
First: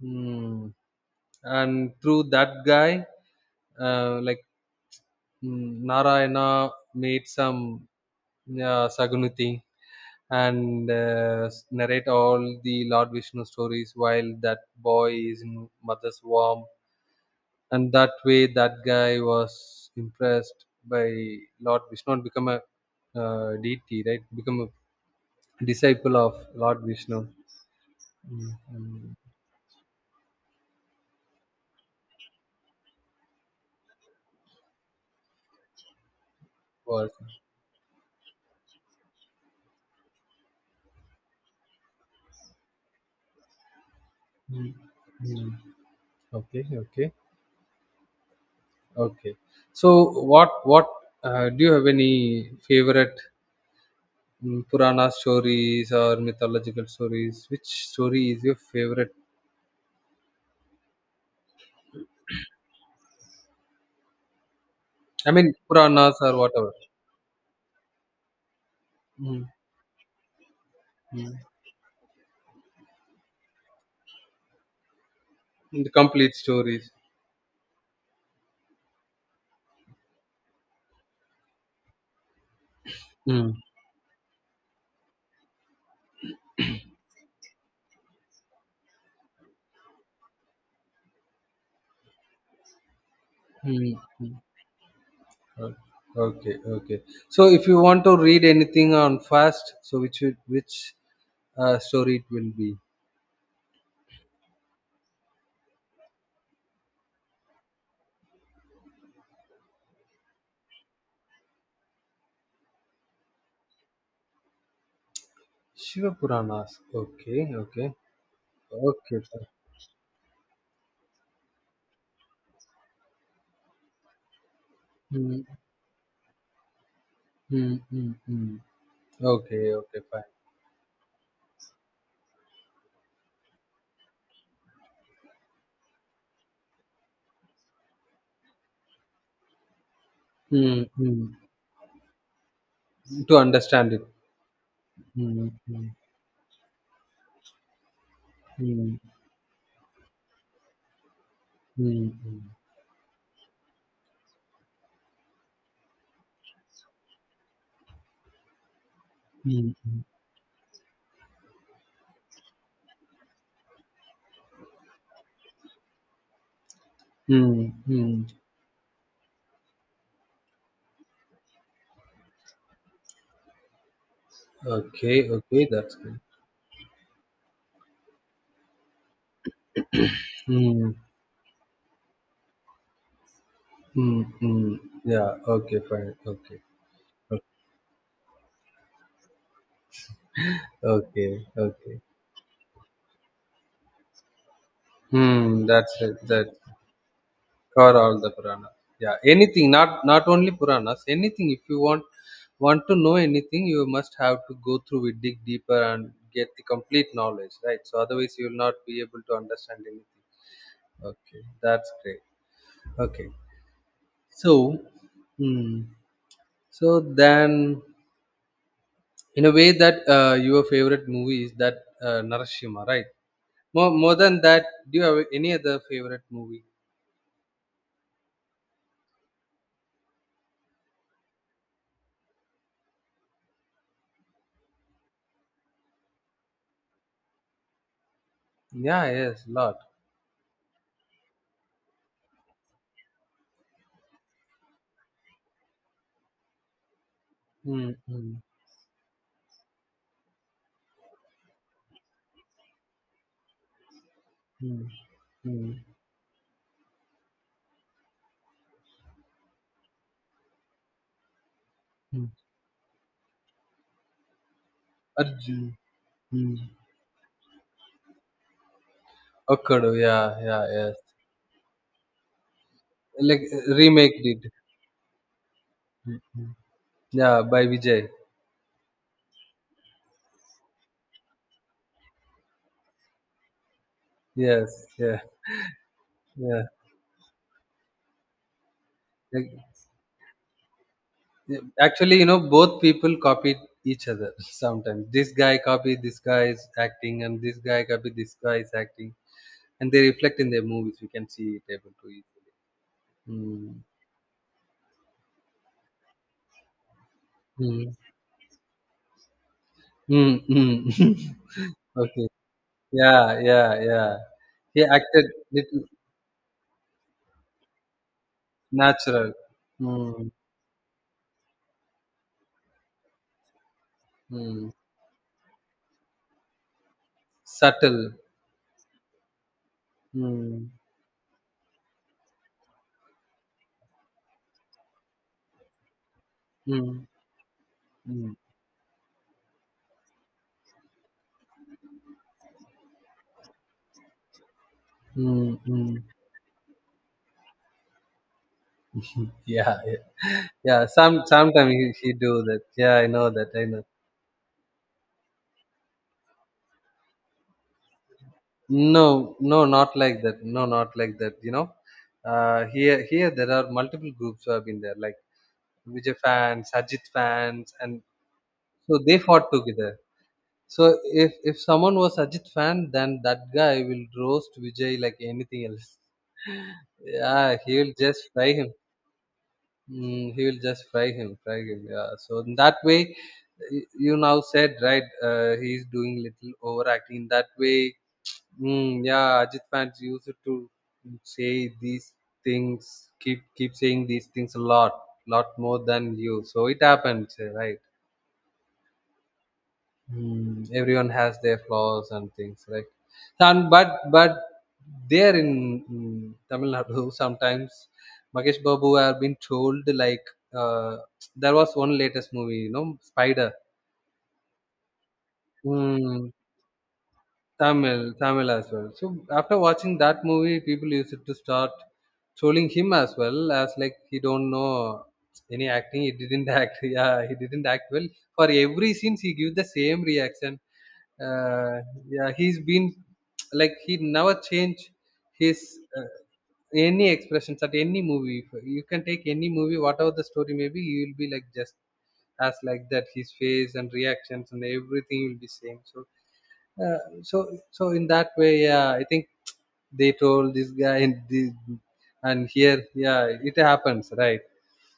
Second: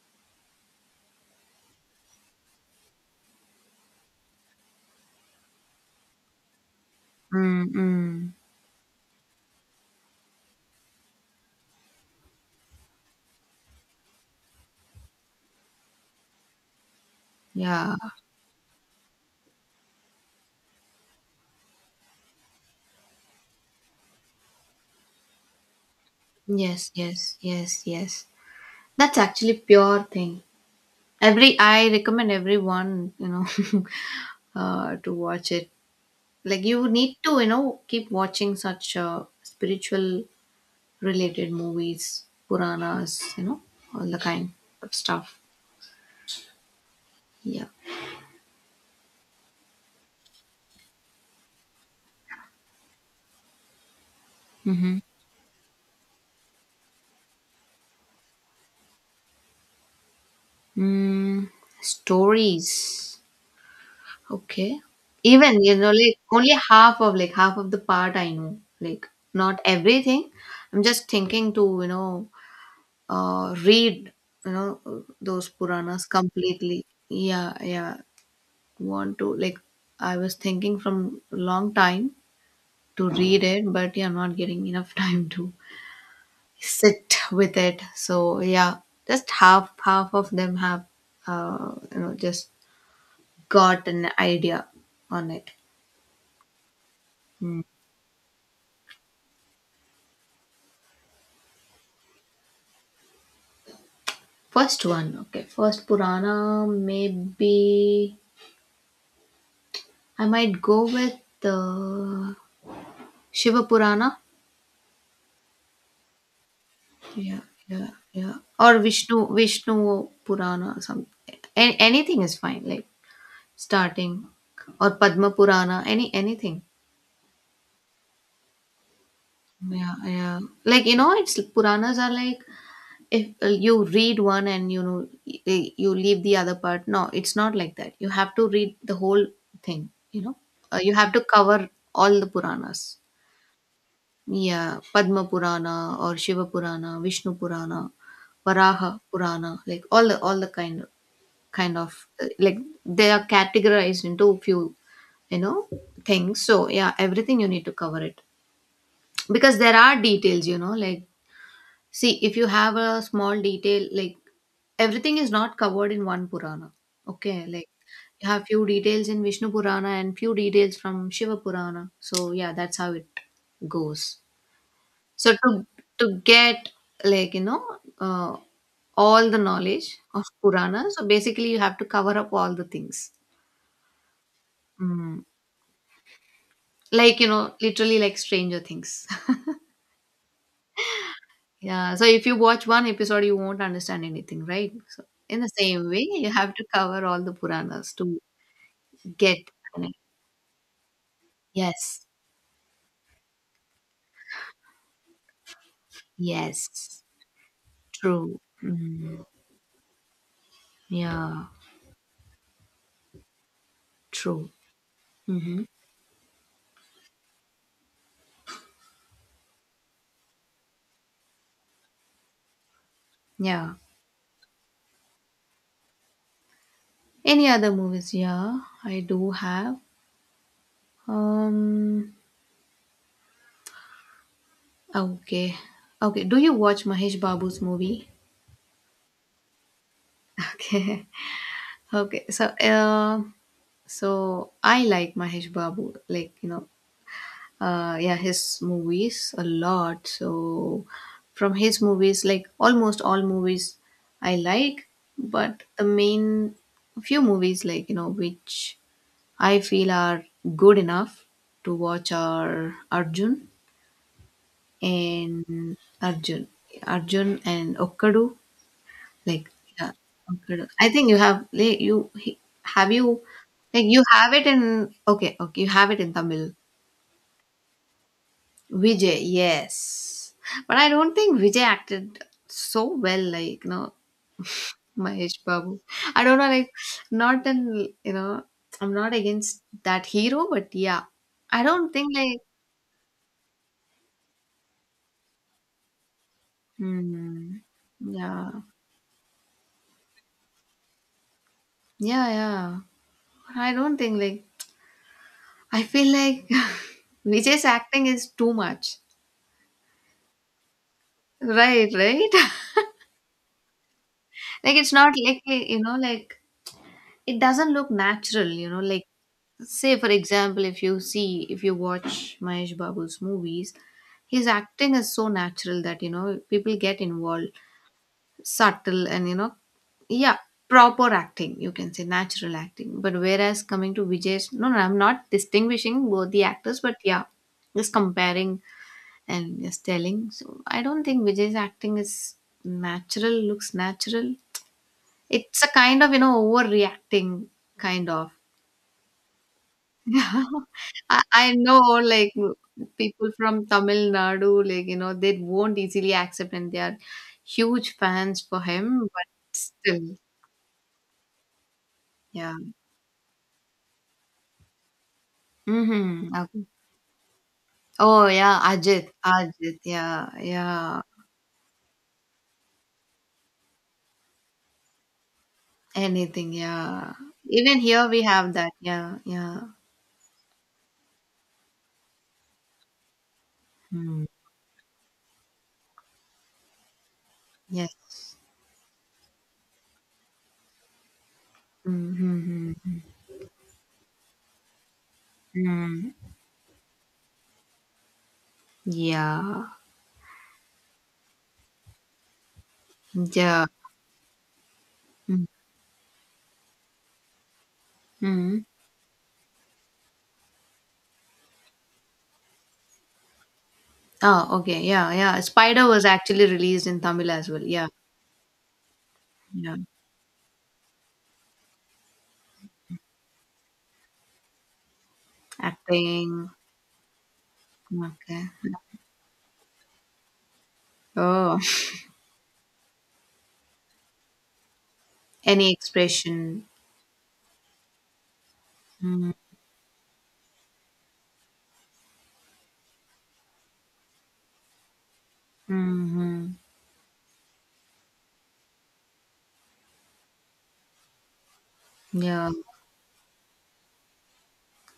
Speaker 2: Hmm. And through that guy, like Narayana made some
Speaker 1: Mm-mm.
Speaker 2: sagunuti, and narrate all the Lord Vishnu stories while that boy is in mother's womb. And
Speaker 1: Yeah.
Speaker 2: that way, that guy was impressed by Lord Vishnu and become a deity, right? Become a disciple of Lord
Speaker 1: Yes, yes,
Speaker 2: Vishnu.
Speaker 1: yes, yes.
Speaker 2: Mm, mm,
Speaker 1: That's actually pure thing. Every I recommend everyone, you know, to watch it. Like you need
Speaker 2: was-
Speaker 1: to, you know, keep watching such spiritual related movies, Puranas, you know, all the kind
Speaker 2: mm,
Speaker 1: of stuff.
Speaker 2: mm. Okay, okay.
Speaker 1: Yeah.
Speaker 2: Okay. So what do you have any favorite
Speaker 1: Mm-hmm.
Speaker 2: Purana stories or mythological stories? Which story is your favorite?
Speaker 1: Mm, stories. Okay.
Speaker 2: I mean
Speaker 1: Even you know, like
Speaker 2: Puranas or
Speaker 1: only
Speaker 2: whatever.
Speaker 1: half of like half of the part I know. Like
Speaker 2: Mm,
Speaker 1: not everything. I'm just
Speaker 2: mm.
Speaker 1: thinking to you know read you know those
Speaker 2: The
Speaker 1: Puranas
Speaker 2: complete
Speaker 1: completely.
Speaker 2: stories.
Speaker 1: Yeah, yeah. Want to like I was thinking from long time to read
Speaker 2: Mm.
Speaker 1: it, but yeah, I'm not getting enough time to sit with it. So yeah, just half half of them have you know just got
Speaker 2: Mm.
Speaker 1: an
Speaker 2: mm.
Speaker 1: idea on it.
Speaker 2: O- Okay, okay. So
Speaker 1: Hmm.
Speaker 2: if you want to read anything on fast, so which story it will be?
Speaker 1: First one, okay. First Purana, maybe I might go with the Shiva Purana.
Speaker 2: Shiva Puranas.
Speaker 1: Yeah,
Speaker 2: Okay, okay.
Speaker 1: yeah, yeah. Or
Speaker 2: Okay,
Speaker 1: Vishnu,
Speaker 2: sir.
Speaker 1: Vishnu Purana, or something. Any, anything is fine. Like starting or Padma
Speaker 2: Mm,
Speaker 1: Purana, any anything.
Speaker 2: mm, mm, mm. Okay,
Speaker 1: Yeah,
Speaker 2: okay, fine.
Speaker 1: yeah. Like you know, it's Puranas are like if you read one and you know you leave the other part. No, it's not like that. You have to read the whole thing. You know,
Speaker 2: Mm,
Speaker 1: you have to
Speaker 2: mm.
Speaker 1: cover all the Puranas.
Speaker 2: To understand it.
Speaker 1: Yeah, Padma
Speaker 2: Mm, mm,
Speaker 1: Purana or Shiva Purana, Vishnu Purana,
Speaker 2: mm,
Speaker 1: Varaha Purana, like all the
Speaker 2: mm,
Speaker 1: like they are categorized into a few you know things, so yeah, everything you need to cover it, because
Speaker 2: mm,
Speaker 1: there are
Speaker 2: mm,
Speaker 1: details you know like see if you have a small detail like everything is not covered in one purana, okay, like
Speaker 2: mm, mm.
Speaker 1: you have few details in vishnu purana and few details from shiva purana, so yeah, that's how it goes,
Speaker 2: Okay,
Speaker 1: so to
Speaker 2: okay, that's
Speaker 1: to
Speaker 2: good.
Speaker 1: get like you know uh, all the knowledge of purana,
Speaker 2: Mm,
Speaker 1: so basically you have to cover up all the things.
Speaker 2: mm, mm.
Speaker 1: Mm.
Speaker 2: Yeah, okay, fine. Okay.
Speaker 1: Like, you
Speaker 2: Okay,
Speaker 1: know, literally like Stranger Things.
Speaker 2: okay,
Speaker 1: Yeah.
Speaker 2: okay.
Speaker 1: So if you watch one episode, you won't understand anything, right? So in the
Speaker 2: Mm.
Speaker 1: same
Speaker 2: That's
Speaker 1: way,
Speaker 2: it.
Speaker 1: you have
Speaker 2: That
Speaker 1: to cover all the Puranas
Speaker 2: for
Speaker 1: to
Speaker 2: all the Puranas. Yeah,
Speaker 1: get.
Speaker 2: anything,
Speaker 1: Connect.
Speaker 2: not only Puranas, anything. If you
Speaker 1: Yes.
Speaker 2: want to know anything, you must have to go through it, dig deeper, and get the
Speaker 1: Yes.
Speaker 2: complete knowledge, right? So otherwise,
Speaker 1: True.
Speaker 2: you will not be able
Speaker 1: Mm.
Speaker 2: to understand anything. Okay,
Speaker 1: Yeah.
Speaker 2: that's great. Okay,
Speaker 1: True.
Speaker 2: so,
Speaker 1: Mm-hmm.
Speaker 2: hmm, so then, in a way, that your favorite movie is that Narashima, right?
Speaker 1: Yeah.
Speaker 2: More than that, do you have any other favorite movie?
Speaker 1: Any other movies? Yeah, I do have. Um. Okay. Okay. Do you watch Mahesh Babu's movie?
Speaker 2: Yeah, yes, lot.
Speaker 1: Okay. Okay. So, so I like Mahesh Babu, like you know,
Speaker 2: Mm,
Speaker 1: yeah, his
Speaker 2: mm,
Speaker 1: movies a lot. So from his movies, like almost all movies, I like,
Speaker 2: mm,
Speaker 1: but
Speaker 2: mm,
Speaker 1: the main few movies, like you know, which I feel are good enough to watch
Speaker 2: mm.
Speaker 1: are
Speaker 2: Arjun.
Speaker 1: and Arjun,
Speaker 2: Hmm.
Speaker 1: Arjun and Okkadu. Like,
Speaker 2: Okkodu,
Speaker 1: yeah,
Speaker 2: yeah, yeah,
Speaker 1: okay. I
Speaker 2: yes.
Speaker 1: think you have like you he- have you
Speaker 2: Like
Speaker 1: like you
Speaker 2: remake
Speaker 1: have
Speaker 2: did.
Speaker 1: it in okay okay you have it in Tamil.
Speaker 2: Yeah, by Vijay.
Speaker 1: Vijay, yes, but I don't think Vijay acted so well. Like, you know,
Speaker 2: Yes, yeah,
Speaker 1: Mahesh Babu. I don't know.
Speaker 2: yeah.
Speaker 1: Like, not in you know, I'm not
Speaker 2: Like,
Speaker 1: against that hero, but yeah,
Speaker 2: yeah,
Speaker 1: I don't think
Speaker 2: actually, you
Speaker 1: like
Speaker 2: know, both people copied each other sometimes. This guy copied this guy's acting, and
Speaker 1: hmm,
Speaker 2: this guy copied this
Speaker 1: yeah,
Speaker 2: guy's acting, and they reflect in their movies. We can see it able to
Speaker 1: yeah,
Speaker 2: easily.
Speaker 1: yeah. I
Speaker 2: Mm.
Speaker 1: don't think like I feel like Vijay's
Speaker 2: Mm.
Speaker 1: acting is too much.
Speaker 2: Mm. Mm.
Speaker 1: Right,
Speaker 2: okay.
Speaker 1: right.
Speaker 2: Yeah, yeah, yeah.
Speaker 1: Like
Speaker 2: He
Speaker 1: it's not
Speaker 2: acted
Speaker 1: like you
Speaker 2: little
Speaker 1: know, like it doesn't look natural, you know, like
Speaker 2: natural.
Speaker 1: say for
Speaker 2: Mm.
Speaker 1: example if you watch Mahesh Babu's movies, his
Speaker 2: Mm.
Speaker 1: acting is so natural that, you know, people get involved,
Speaker 2: Subtle.
Speaker 1: subtle and you know yeah,
Speaker 2: Mm,
Speaker 1: proper acting, you can say natural acting. But whereas coming to Vijay's, no no, I'm not distinguishing both the actors, but
Speaker 2: mm,
Speaker 1: yeah, just
Speaker 2: mm,
Speaker 1: comparing and just telling. So I don't think Vijay's acting is natural, looks natural.
Speaker 2: mm,
Speaker 1: It's a
Speaker 2: mm.
Speaker 1: kind of, you know, overreacting kind of.
Speaker 2: Yeah, yeah, yeah.
Speaker 1: I,
Speaker 2: Some
Speaker 1: I
Speaker 2: sometimes
Speaker 1: know
Speaker 2: he
Speaker 1: like
Speaker 2: do that. Yeah, I know
Speaker 1: people
Speaker 2: that. I
Speaker 1: from
Speaker 2: know.
Speaker 1: Tamil Nadu, like, you know, they won't easily accept and they are huge fans for him, but
Speaker 2: No, no, not
Speaker 1: still,
Speaker 2: like that. No, not like that. You know,
Speaker 1: yeah.
Speaker 2: here there are multiple groups who have been there, like Vijay
Speaker 1: Mm-hmm. Okay.
Speaker 2: fans, Sajid fans, and
Speaker 1: Oh yeah,
Speaker 2: so
Speaker 1: Ajit,
Speaker 2: they fought
Speaker 1: Ajit,
Speaker 2: together.
Speaker 1: yeah,
Speaker 2: So
Speaker 1: yeah.
Speaker 2: if someone was Sajid fan, then that guy will roast Vijay like anything else.
Speaker 1: Anything, yeah.
Speaker 2: Yeah,
Speaker 1: Even
Speaker 2: he will
Speaker 1: here we
Speaker 2: just
Speaker 1: have
Speaker 2: fry
Speaker 1: that,
Speaker 2: him.
Speaker 1: yeah, yeah.
Speaker 2: Mm, he will just fry him, fry him. Yeah. So in that way, you
Speaker 1: Mm,
Speaker 2: now said right. He's doing little overacting. In that way,
Speaker 1: yes.
Speaker 2: mm, yeah. Ajit fans used to say these things.
Speaker 1: Mm-hmm.
Speaker 2: Keep saying these things a lot, lot more
Speaker 1: Mm,
Speaker 2: than you. So it happens, right?
Speaker 1: yeah,
Speaker 2: Hmm, everyone has their flaws and things, right?
Speaker 1: yeah.
Speaker 2: And but there in mm, Tamil Nadu sometimes
Speaker 1: Mm-hmm.
Speaker 2: Mahesh Babu have been told like uh, there was one latest movie, you know, Spider.
Speaker 1: Oh, okay. Yeah, yeah. Spider was
Speaker 2: Hmm.
Speaker 1: actually released in Tamil as well. Yeah.
Speaker 2: Tamil, Tamil as well. So after
Speaker 1: Yeah.
Speaker 2: watching that movie, people used to start trolling him as well as like he don't know any acting. He didn't
Speaker 1: Acting.
Speaker 2: act. Yeah, he didn't act well.
Speaker 1: Okay.
Speaker 2: For every scene, he give the same reaction.
Speaker 1: Oh.
Speaker 2: Uh, yeah, he's been like he never change
Speaker 1: Any
Speaker 2: his
Speaker 1: expression.
Speaker 2: any expressions at any movie. If you can take
Speaker 1: Mm-hmm.
Speaker 2: any movie, whatever the story may be, he will be like just as like that. His face and reactions and everything will be same. So
Speaker 1: Mm-hmm.
Speaker 2: so in that way yeah I think they told this guy and the, and
Speaker 1: Yeah.
Speaker 2: here yeah it happens right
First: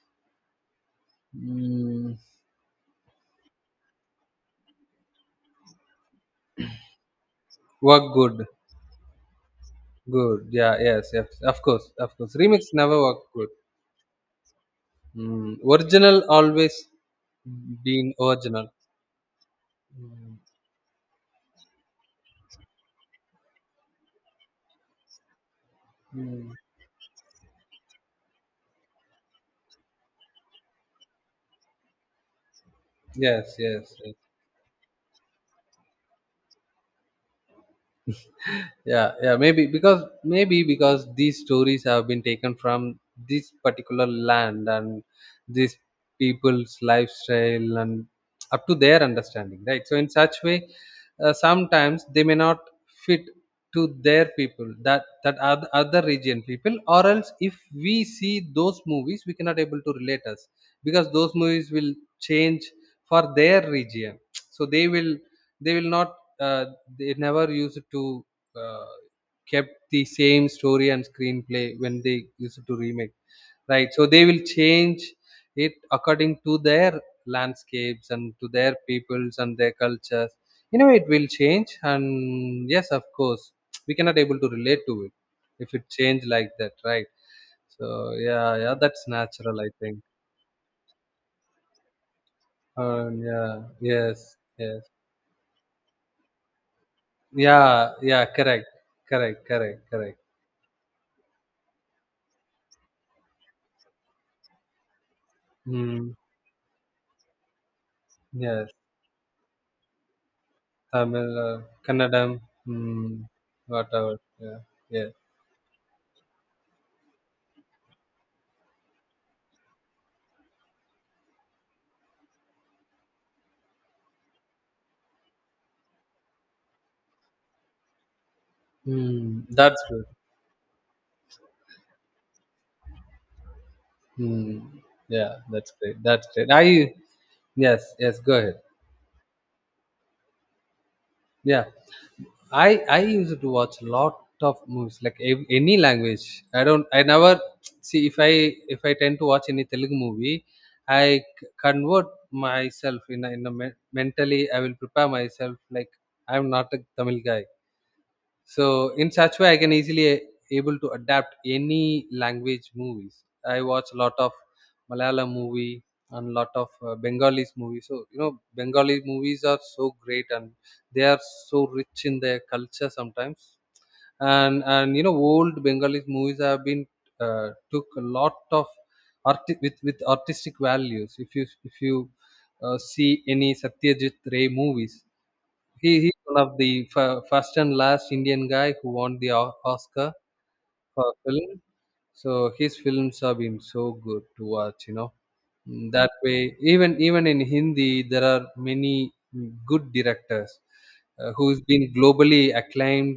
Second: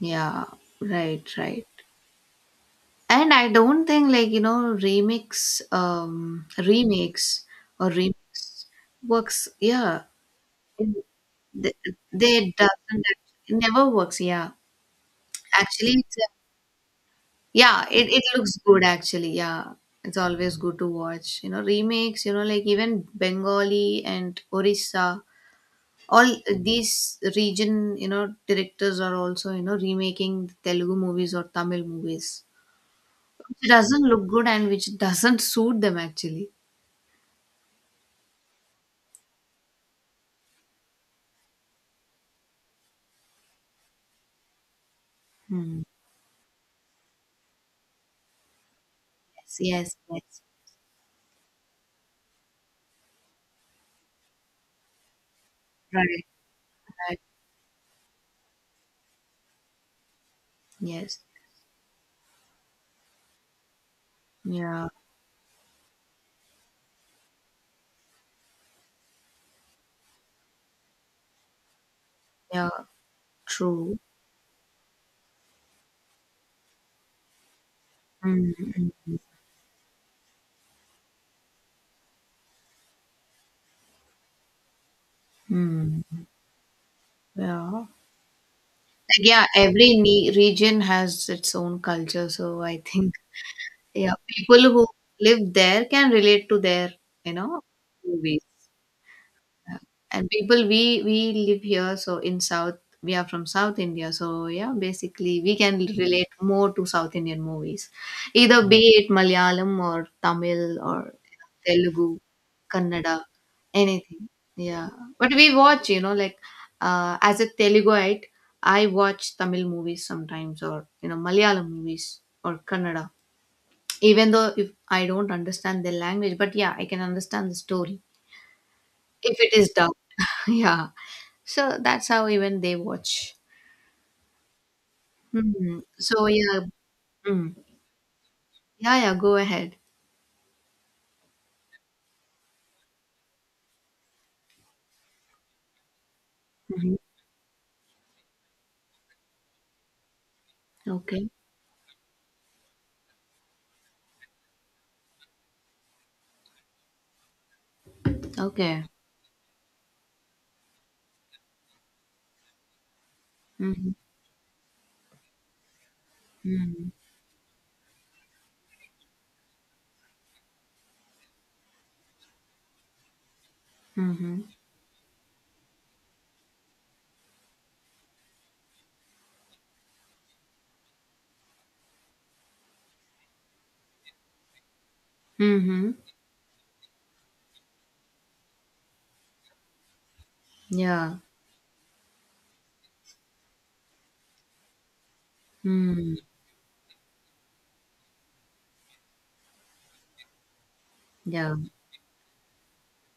Speaker 1: Yeah. Right, right.
Speaker 2: mm,
Speaker 1: And I don't think like, you know, remix remakes or
Speaker 2: work good
Speaker 1: remix works. Yeah.
Speaker 2: good yeah yes yes
Speaker 1: They,
Speaker 2: of course
Speaker 1: they
Speaker 2: remix never
Speaker 1: doesn't
Speaker 2: work good
Speaker 1: it never works, yeah.
Speaker 2: mm,
Speaker 1: Actually it's
Speaker 2: original always
Speaker 1: yeah, it,
Speaker 2: been
Speaker 1: it looks
Speaker 2: original.
Speaker 1: good actually. Yeah, it's always good to watch. You know, remakes, you know, like even Bengali and Orissa, all
Speaker 2: Mm,
Speaker 1: these region, you know, directors are also, you know, remaking Telugu movies or Tamil movies,
Speaker 2: yes,
Speaker 1: which
Speaker 2: yes,
Speaker 1: doesn't
Speaker 2: yes.
Speaker 1: look good and which doesn't suit them actually.
Speaker 2: Yeah, yeah. Maybe because these stories have been taken from this particular land, and these
Speaker 1: Hmm.
Speaker 2: people's lifestyle and up to their
Speaker 1: Yes,
Speaker 2: understanding, right?
Speaker 1: yes,
Speaker 2: So in such
Speaker 1: yes.
Speaker 2: way sometimes they may not fit to their people, other
Speaker 1: Right,
Speaker 2: region people, or
Speaker 1: right.
Speaker 2: else if we see those movies we cannot able to relate us, because
Speaker 1: Yes.
Speaker 2: those movies will change for their region. So they
Speaker 1: Yeah,
Speaker 2: will not uh, they never used to uh, kept the same story and screenplay when they used
Speaker 1: yeah,
Speaker 2: to remake. Right.
Speaker 1: true.
Speaker 2: So they will change it according to their landscapes and to their
Speaker 1: Mm-hmm.
Speaker 2: peoples and their cultures. You know, it will change. And yes, of course, we cannot able to relate to it if it change like that, right?
Speaker 1: Yeah.
Speaker 2: So yeah, yeah, that's
Speaker 1: Like, yeah,
Speaker 2: natural, I
Speaker 1: every
Speaker 2: think.
Speaker 1: ne region has its own culture, so I think
Speaker 2: Yeah,
Speaker 1: yeah,
Speaker 2: yes,
Speaker 1: people
Speaker 2: yes,
Speaker 1: who live there can relate to their, you know,
Speaker 2: yeah, yeah,
Speaker 1: movies
Speaker 2: correct, correct, correct, correct.
Speaker 1: and people we live here, so in south, we are from south india, so yeah basically we can
Speaker 2: Mm,
Speaker 1: relate more to south indian movies, either
Speaker 2: yes,
Speaker 1: be it malayalam or tamil or
Speaker 2: Tamil,
Speaker 1: telugu,
Speaker 2: Kannadam,
Speaker 1: kannada,
Speaker 2: mm, whatever.
Speaker 1: anything,
Speaker 2: Yeah,
Speaker 1: yeah,
Speaker 2: yeah.
Speaker 1: but we watch you know like as a teluguite I watch tamil movies sometimes or you know malayalam movies or kannada, even though if I don't understand their language but yeah I can understand the story if
Speaker 2: Mm,
Speaker 1: it is
Speaker 2: that's
Speaker 1: dark,
Speaker 2: good.
Speaker 1: yeah. So that's how even they watch.
Speaker 2: Hmm. Yeah, that's
Speaker 1: Hmm.
Speaker 2: great.
Speaker 1: So
Speaker 2: That's great.
Speaker 1: yeah.
Speaker 2: I
Speaker 1: Mm.
Speaker 2: yes, yes. Go ahead.
Speaker 1: Yeah, yeah, go ahead.
Speaker 2: Yeah, I used to watch a lot of movies, like any language. I don't.
Speaker 1: Hmm.
Speaker 2: I never see if I tend to watch any Telugu movie,
Speaker 1: Okay.
Speaker 2: convert myself in in mentally. I will prepare myself like I'm not a Tamil guy. So
Speaker 1: Okay.
Speaker 2: in such way I can easily able to adapt any language movies. I watch
Speaker 1: Mm-hmm.
Speaker 2: a lot of Malayalam movie, and lot of
Speaker 1: Mm-hmm.
Speaker 2: Bengalis movies. So you know Bengali movies are so great, and they are so rich in their culture sometimes.
Speaker 1: Mm-hmm.
Speaker 2: And you know old Bengali movies have been took a lot of with artistic values. If you see any Satyajit Ray movies,
Speaker 1: Mm-hmm.
Speaker 2: he's one of the first and last Indian guy who won the Oscar for
Speaker 1: Yeah.
Speaker 2: film. So his films have been so good to watch, you know. Mm, that
Speaker 1: Mm.
Speaker 2: way, even in Hindi, there are many mm, good directors
Speaker 1: Yeah.
Speaker 2: who's been globally acclaimed,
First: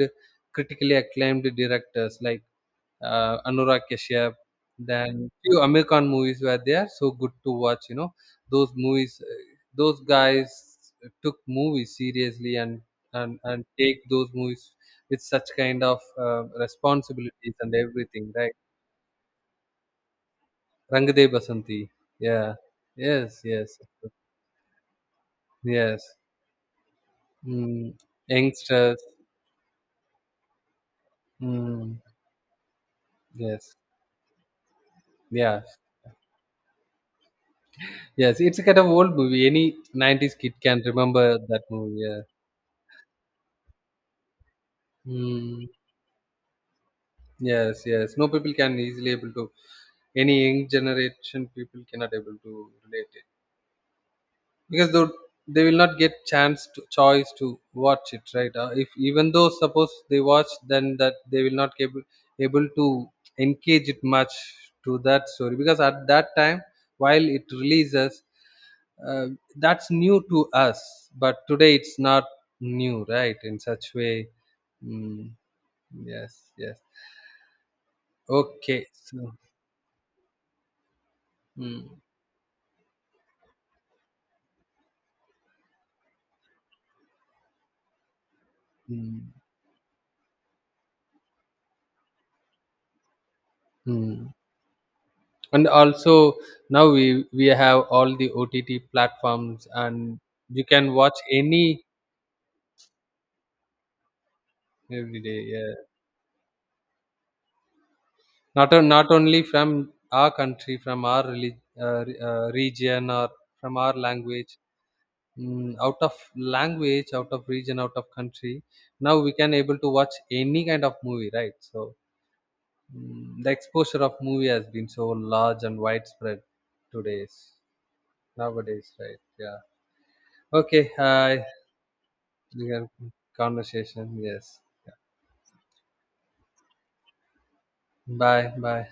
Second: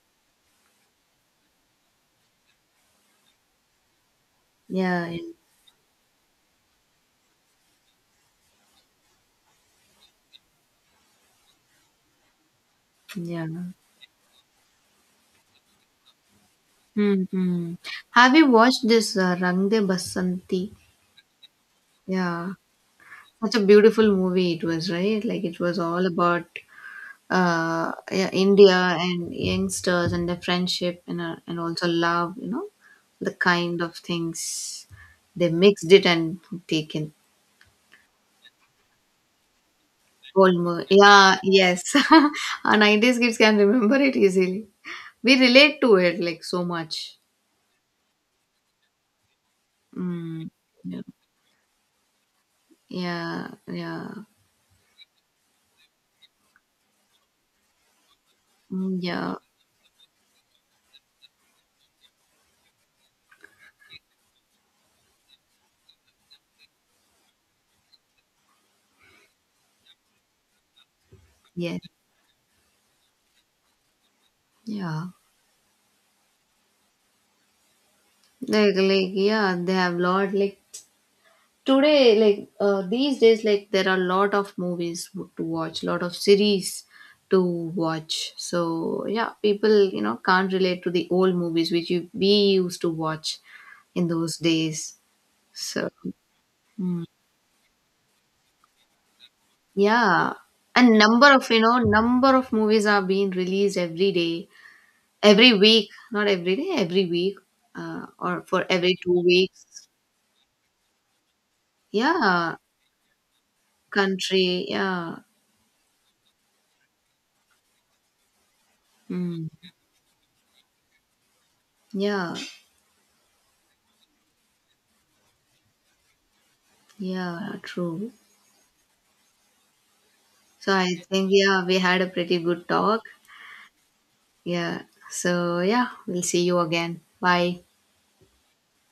Speaker 2: critically acclaimed directors like Anurag Kashyap.
Speaker 1: Yeah. Yeah.
Speaker 2: Then few American movies where they are so good to watch. You know, those movies, those guys took movies seriously and
Speaker 1: Yeah.
Speaker 2: take those movies with such kind of responsibilities and
Speaker 1: Mm-hmm.
Speaker 2: everything,
Speaker 1: Have you
Speaker 2: right?
Speaker 1: watched this Rang De Basanti?
Speaker 2: Rangde Basanti.
Speaker 1: Yeah.
Speaker 2: Yeah. Yes.
Speaker 1: Such a
Speaker 2: Yes.
Speaker 1: beautiful movie it was, right? Like it was
Speaker 2: Yes.
Speaker 1: all about
Speaker 2: Mm.
Speaker 1: yeah, India
Speaker 2: Youngsters.
Speaker 1: and youngsters and their friendship and also
Speaker 2: Mm.
Speaker 1: love, you know, the
Speaker 2: Yes.
Speaker 1: kind of things they
Speaker 2: Yeah.
Speaker 1: mixed it and taken
Speaker 2: Yes. It's a kind of old movie. Any 90s
Speaker 1: whole
Speaker 2: kid can
Speaker 1: movie. Yeah,
Speaker 2: remember that
Speaker 1: yes,
Speaker 2: movie. Yeah.
Speaker 1: our 90s kids can remember it easily. We
Speaker 2: Mm.
Speaker 1: relate to it like so much.
Speaker 2: Yes. Yes. No people can easily able to. Any
Speaker 1: Mm,
Speaker 2: young
Speaker 1: yeah,
Speaker 2: generation people cannot able to relate,
Speaker 1: yeah, yeah.
Speaker 2: because they will not get chance to choice to watch it right if
Speaker 1: Mm,
Speaker 2: even
Speaker 1: yeah,
Speaker 2: though suppose they watch, then that they will not able to engage it much to that story, because at that time while it releases uh, that's new to us but today
Speaker 1: yes,
Speaker 2: it's not new right in such way
Speaker 1: yeah.
Speaker 2: mm, yes yes okay
Speaker 1: Like
Speaker 2: so
Speaker 1: yeah, they have lot like
Speaker 2: mm,
Speaker 1: today like these days like there are a lot of movies to watch lot of series to watch, so yeah,
Speaker 2: mm,
Speaker 1: people you know can't relate to the old movies which you, we used to watch in
Speaker 2: mm.
Speaker 1: those days,
Speaker 2: And
Speaker 1: so
Speaker 2: also now
Speaker 1: mm,
Speaker 2: we have all the OTT platforms and
Speaker 1: yeah,
Speaker 2: you
Speaker 1: and
Speaker 2: can watch
Speaker 1: number of you know
Speaker 2: any
Speaker 1: number of movies are being released every day,
Speaker 2: every day
Speaker 1: every
Speaker 2: yeah.
Speaker 1: week, not every day, every week, or for every
Speaker 2: Not
Speaker 1: two
Speaker 2: only from
Speaker 1: weeks
Speaker 2: our country, from our
Speaker 1: yeah,
Speaker 2: region or from our language
Speaker 1: country, yeah,
Speaker 2: mm, out of language, out of region, out of country, now we
Speaker 1: mm,
Speaker 2: can able to watch any kind of movie, right? So
Speaker 1: yeah.
Speaker 2: mm, the exposure of movie has been so large and widespread
Speaker 1: Yeah,
Speaker 2: today's
Speaker 1: true.
Speaker 2: nowadays right yeah
Speaker 1: So
Speaker 2: okay
Speaker 1: I think, yeah, we had a pretty good
Speaker 2: we had
Speaker 1: talk.
Speaker 2: conversation. Yes.
Speaker 1: Yeah. So, yeah, we'll see you again. Bye.
Speaker 2: Bye. Bye.